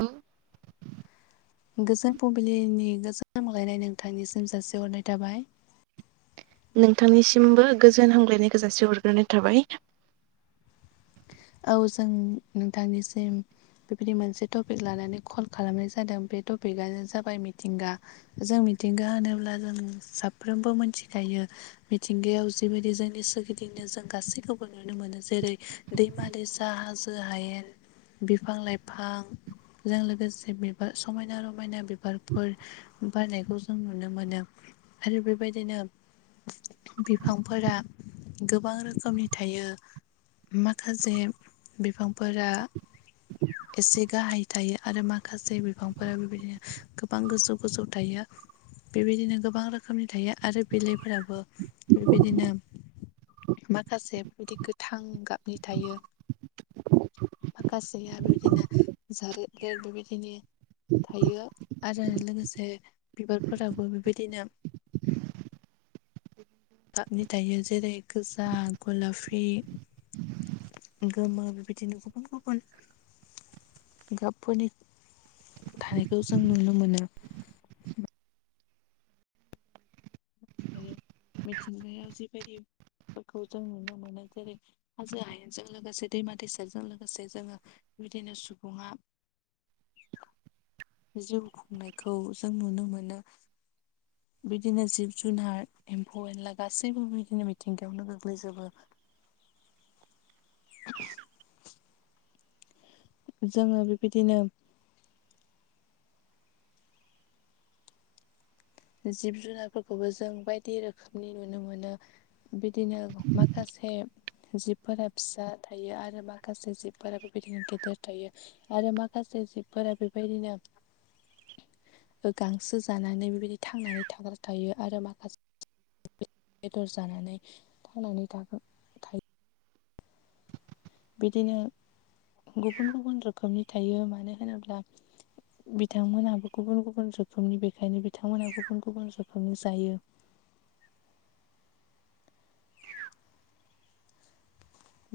Hello. गोजोन फुंबिलिनि गोजोनामलायनाय नोंथांनिसिम जासिहरनाय थाबाय। नोंथांनिसिमबो गोजोन हामग्लायनायखौ जासे हरग्रोनाय थाबाय औ जों नोंथांनिसिम बेबायदि मोनसे टपिक लानानै कल खालामनाय जादों बे टपिकआनो जाबाय मिथिंगा - जों मिथिंगा होनोब्ला जों साफ्रोमबो मोनथिखायो। मिथिंगायाव जिबायदि जोंनि सोरगिदिंनो जों गासैखौबो नुनो मोनो जेरै दै मारै साहाजो हायेन बिफां लाइफां जों लोगोसे बिबार समायना रमायना बिबारफोर। बारनायखौ जों नुनो मोनो आरो बेबायदिनो बिफांफोरा गोबां रोखोमनि थायो। माखासे बिफांफोरा। एसे गाहाय थायो आरो माखासे बिफांफोरा बेबायदिनो गोबां गोजौ गोजौ थायो। बेबायदिनो गोबां रोखोमनि थायो आरो बिलोफोराबो बेबायदिनो माखासे बेबायदि गोथां गाबनि थायो। माखासेया बेबायदिनो जारेे बेबायदिनो। थायो आरो लोगोसे बिबारफोराबो बेबायदिनो। गाबनि थायो जेरै गोजा गलाफि गोमो बेबायदिनो गुबुन गुबुन गाबफोरनि थानायखौ जों नुनो मोनो। मिथि मिथिंगायाव जिबायदिफोरखौ जों नुनो मोनो जेरै। हाजो हायेनजों लोगोसे दैमा दैसाजों लोगोसे जोङो बिदिनो सुबुङा। जिउ खुंनायखौ जों नुनो मोनो। बिदिनो जिब जुनार एम्फौ एनला गासैबो बिदिनो मिथिंगायावनो गोग्लैजोबो। [inaudible] जोङो बेबायदिनो। जिब जुनारफोरखौबो जों बायदि रोखोमनि नुनो मोनो। बिदिनो माखासे। जिबफोरा फिसा थायो आरो माखासे जिबफोराबोबायदिनो गेदेर थायो। आरो माखासे जिबफोरा बेबायदिनो। गांसो जानानै बेबायदि थांनानै थाग्रा थायो आरो माखासे। बेदर जानानै थांनानै थागोन। थायो बिदिनो गुबुन गुबुन रोखोमनि थायो मानो होनोब्ला बिथांमोनाबो गुबुन गुबुन रोखोमनि बेखायनो बिथांमोनहा गुबुन गुबुन रोखोमनि जायो।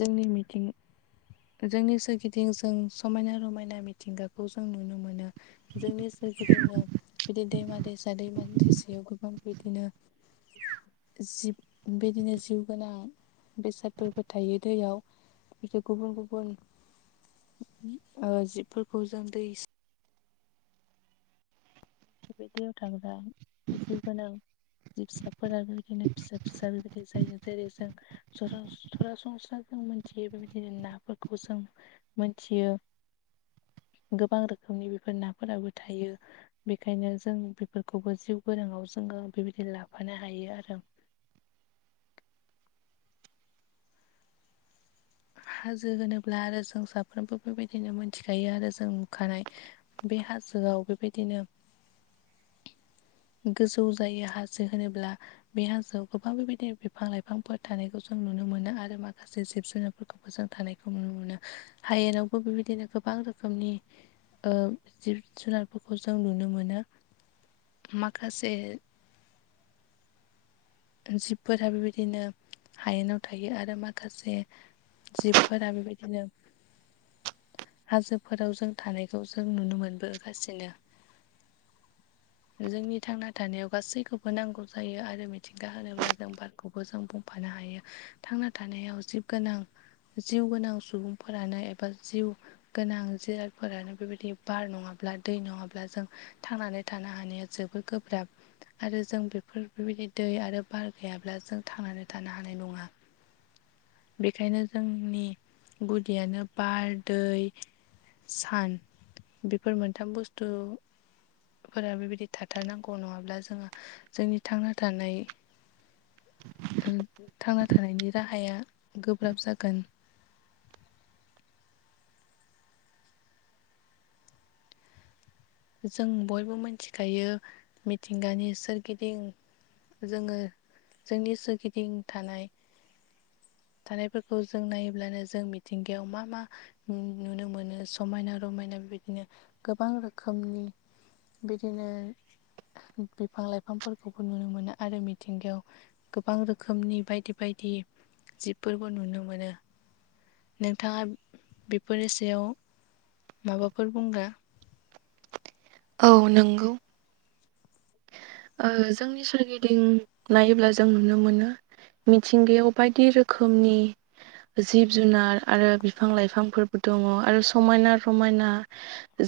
जोंनि मिथिं। जोंनि सोरगिदिं जों समायना रमायना मिथिंगाखौ जों नुनो मोनो। जोंनि सोरगिदिनो। बिदि दैमा दैसा दैमा दैसायाव गोबां बिदिनो जि बिदिनो जिउ गोनां बेसादफोरबो थायो दैयाव बिदि गुबुन गुबुन जिबफोरखौ जों दै। बि दैयाव थाग्रा जिउ गोनां। जिबसाफोरा बेबायदिनो फिसा फिसा बेबायदि जायो। जेरै जों सरासनस्रा जों मोनथियो बेबायदिनो नाफोरखौ जों मोनथियो गोबां रोखोमनि बेफोर नाफोराबो थायो। बेखायनो जों बेफोरखौबो जिउ गोरोंआव जोङो बेबायदि लाफानो हायो आरो। हाजो होनोब्ला आरो जों साफ्रोमबो बेबायदिनो मोनथिखायो आरो जों नुखानाय बे हाजोआव बेबायदिनो गोजौ जायो हाजो होनोब्ला बे हाजोआव गोबां बेबायदि बिफां लाइफांफोर थानायखौ जों नुनो मोनो आरो माखासे जिब जुनार फोरखौबो जों थानायखौ नुनो मोनो हायेनावबो बेबायदिनो गोबां रोखोमनि ओ जिब जुनारफोरखौ जों नुनो मोनो माखासे जिबफोरा बेबायदिनो हायेनाव थायो आरो माखासे जिबफोरा बेबायदिनो। हाजोफोराव जों थानायखौ जों नुनो मोनबोगासिनो। जोंनि थांना थानायाव गासैखौबो नांगौ जायो आरो हेंथा होनोब्ला जों बारखौबो जों बुंफानो हायो थांना थानायाव जिब गोनां जिउ गोनां सुबुंफोरानो एबा जिउ गोनां जिरादफोरानो बेबायदि बार नङाब्ला दै नङाब्ला जों थांनानै थानो हानाया जोबद गोब्राब आरो जों बेफोर बेबायदि दै आरो बार गैयाब्ला जों थांनानै थानो हानाय नङा। बेखायनो जोंनि गुदियानो बार दै सान बेफोर मोनथाम बुस्थु। फोर बेबायदि थाथारनांगौ नङाब्ला जोहा जोंनि थांना थानाय ओ थांना थानायनि राहाया गोब्राब जागोन। जों बयबो मिथिखायो मिथिंगानि सोरगिदिं जोङो जोंनि सोरगिदिं थानाय थानायफोरखौ जों नायोब्लानो जों मिथिंगायाव मा मा नुनो मोनो समायना रमायना बेबायदिनो गोबां रोखोम रोखोमनि बिदिनो बिफां लाइफांफोरखौबो नुनो मोनो आरो मिथिंगायाव गोबां रोखोमनि बायदि बायदि जिबफोरबो नुनो मोनो। नोंथाङा बेफोरनि सायाव माबाफोर बुंग्रा औ नंगौ। ओ जोंनि सोरगिदिं नायोब्ला जों नुनो मोनो। मिथिंगायाव बायदि रोखोमनि जिब जुनार आरो बिफां लाइफांफोरबो दङ आरो समायना रमायना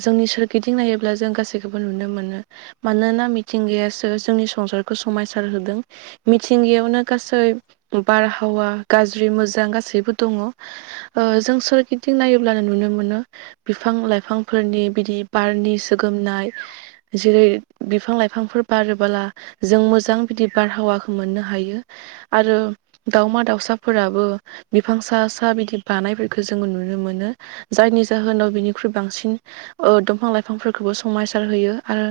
जोंनि सोरगिदिं नायोब्ला जों गासैखौबो नुनो मोनो मानोना मिथिंगाया ओ जोंनि संसारखौ समायसार होदों। मिथिंगायावनो गासै बारहावा गाज्रि मोजां गासैबो दङ। ओ जों सोरगिदिं नायोब्लानो नुनो मोनो। बिफां लाइफांफोरनि बिदि बारनि सोगोमनाय। जेरै बिफां लाइफांफोर बारोबोला जों मोजां बिदि बारहावाखौ मोननो हायो। आरो दाावमा दाउसाफोराबो बिफां सा सा बिदि बानायफोरखौ जोङो नुनो मोनो। जायनि जाहोनाव बिनिख्रुइ बांसिन ओ दंफां लाइफांफोरखौबो समायसार होयो आरो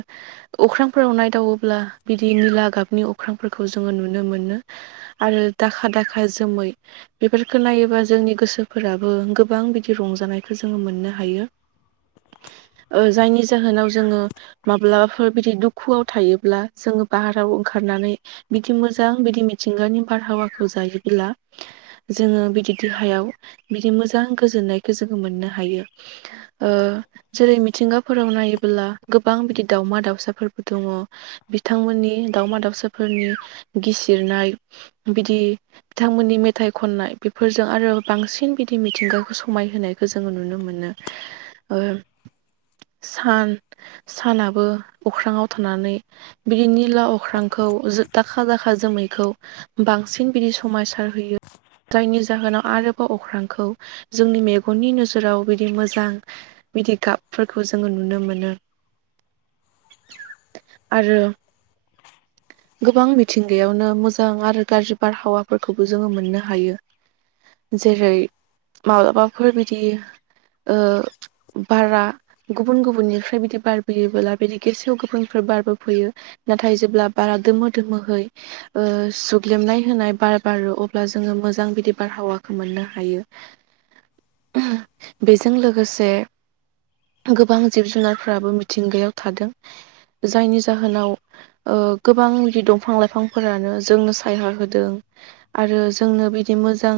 अख्रांफोराव नायदावोब्ला बिदि निला गाबनि अख्रांफोरखौ जोङो नुनो मोनो। आरो दाखा दाखा जोमै बेफोरखौ नायोबा जोंनि गोसोफोराबो गोबां बिदि रंजानायखौ जोङो मोननो हायो। ओ जायनि जाहोनाव जोङो माब्लाबफोर बिदि दुखु। थायोब्ला जोङो बाहाराव ओंखारनानै बिदि मोजां बिदि मिथिंगानि बारहावाखौ जायोब्ला जोङो बिदि देहायाव बिदि मोजां गोजोननायखौ जोङो मोननो हायो। ओ जेरै मिथिंगाफोराव नायोबोला गोबां बिदि दाउमा दाउसाफोरबो दङ बिथांमोननि दाावमा दाावसाफोरनि गिसिरनाय बिदि बिथांमोननि मेथाइ खननाय बेफोरजों आरो बांसिन बिदि मिथिंगाखौ समायहोनाय खौ जोङो नुनो मोनो सान सानाबो अख्राांाव थनानै बि निला अख्रांखौ दाखा दाखा जोमैखौ बांसिन बिदि समायसार होयो। जायनि जाहोनाव आरोबाव अख्रांखौ जोंनि मेगननि नोजोराव बिदि मोजां बिदि गाबफोरखौ जोङो नुनो मोनो। आरो गोबां मिथिंगायावनो मोजां आरो गाज्रि बारहावाफोरखौबो जोङो मोननो हायो। जेरै माब्लाबाफोर बिदि ओ बारा गुबुन गुबुननिफ्राय बिदि बारबोयोबोब्ला बिदि गेसोआव गोफांनिफ्राय बारबोफैयो नाथाय जेब्ला बारा दमो दमोहै सुग्लेमनाय होनाय बार बारो अब्ला जोङो मोजां बिदि बारहावाखौ मोननो हायो [inaudible] बेजों लोगोसे गोबां जिब जुनारफ्राबो मिथिंगायाव थादों जायनि जाहोनाव गोबां बिदि दंफां लाइफांफोरानो जोंनो सायहाा होदों आरो जोंनो बिदि मोजां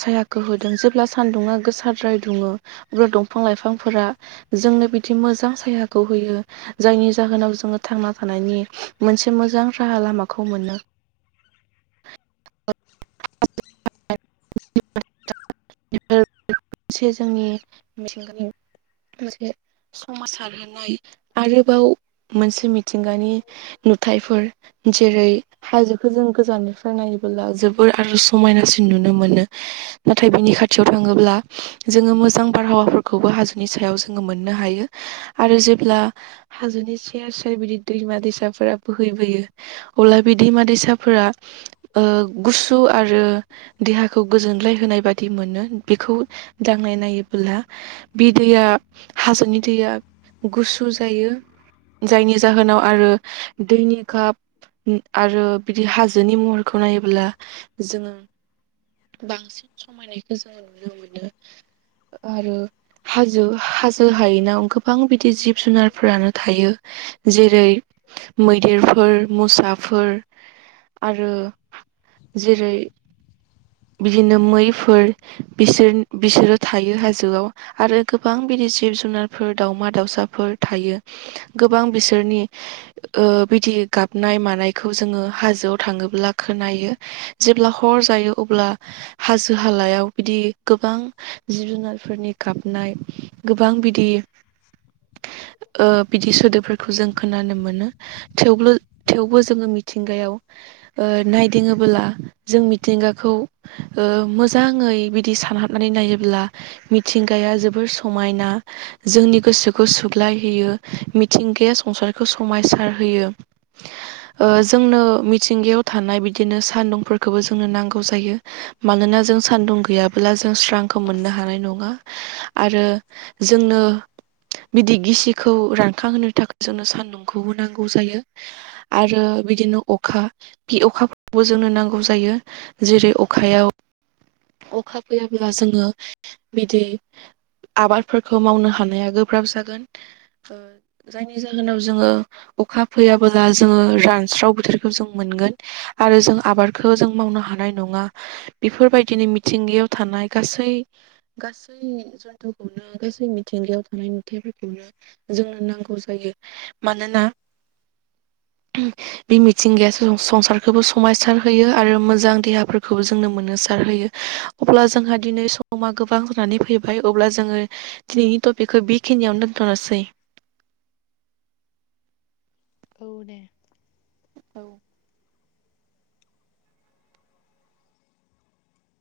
सायाख होदों जेब्ला सानदुङा गोसार र्राय दुङो अब्ला दंफां लाइफांफोरा जोंनो बिदि मोजां सायााखौ होयो जायनि जाहोनाव जोङो थांना थानायनि मोनसे मोजां राहा लामाखौ मोनो [inaudible] से जोंनि मिेथिंगानि मोनसे समंसार होनाय आरोबाव मोनसे मिथिंगानि नुथायाइफोर जेरै हाजोखौ जों गोजाननिफ्राय नायबोला जोबोर आरज समायनासिन नुनो मोनो नाथाय बिनि खाथियाव थाङोब्ला जोङो मोजां बारहावा खौबो हाजोनि सायाव जोङो मोननो हायो आरो जेब्ला हाजोनि सयेर सेर बिदि दै बिमा दैसाफोरा बोहैबोयो अब्ला बे दैमा दैसाफोरा गु देहाखौ गोजोनलाय होनाय बादि मोनो बेखौ बुंनाय नायोबोला बे दैया हाजोनि दैया गुसु जायो जायनि जाहोनाव आरो दैनि काप आरो बिदि हाजोनि महरखौ नायोब्ला जोङो बांसिन समायनायखौ जोंो नुनो मोनो आरो हाजो हाजो हायनाव गोबां बि ब जिब जुनारफोरानो थायो जेरै मैदेर फोर मुसाफोर आरो जेरै बिदिनो मैफोर बिसोर बिसोरो थायो हाजोआव आरो गोबां बिदि जिब जुनारफोर दाउमा दाउसाफोर थायो गोबां बिसोरनि बिदि गाबनाय मानायखौ जोङो हाजोआव थाङोब्ला खोनायो जेब्ला हर जायो अब्ला हाजो हालायाव बिदि गोबां जिब जुनारफोरनि गाबनाय गोबां बिदि बिदि सोदोबफोरखौ जों खोनानो मोनो थ थेवबो जोङो मिथिंगायाव ओ नाय दिङोबोला जों मिथिंगा खौ ओ मोजाङै बिदि सानहाबनानै नायोब्ला मिथिंगाया जोबोर समायना जोंनि गोसोखौ सुग्लाय होयो मिथिंगाया संसारखौ समायसार होयो [inaudible] ओ जोंनो मिथिंगायाव थानाय बिदिनो सानदुंफोरखौबो जोंनो नां गौ जायो। मानोना जों सान्दुं गैयाब्ला जों स्रांखौ मोननो हानाय नङा। आरो। जोंनो बिदि गिसिखौ रानखां होनोनो थाखा जोंनो सान्दुंखौ बो नांगौ जायो। आरो बिदिनो अखा बे अखाबो जोंनो नांगौ जायो। जेरै' अखायाव अखा फैयाब्ला जोङो बिदि आबाद फोरखौ मावनो हानाया गोब्राब जागोन ओ जायनि जाहोनाव जोङो अखा फैयाबोला जोङो रानस्राव बोथोरखौ जों मोनगोन आरो जों आबादखौ जों मावनो हा नाय नङा बेफोरबायदिनो मिथिंगायाव थानाय गासै गासै जन्थुखौनो गासै मिथिंगायाव थानाय नुथायफोरखौनो जोंनो नांगौ जायो मानोना बे मिथिंगाया जों संसारखौबो समायसार होयो आरो मोजां देहाफोरखौ जोंनो मोननोसार होयो अब्ला जोंहा दिनै समा गोबां जानानै फैबाय अब्ला जोङो दिनैनि ट'पिखौ बेखिनियावनो दोन्थ'नोसै। औ दे। औ।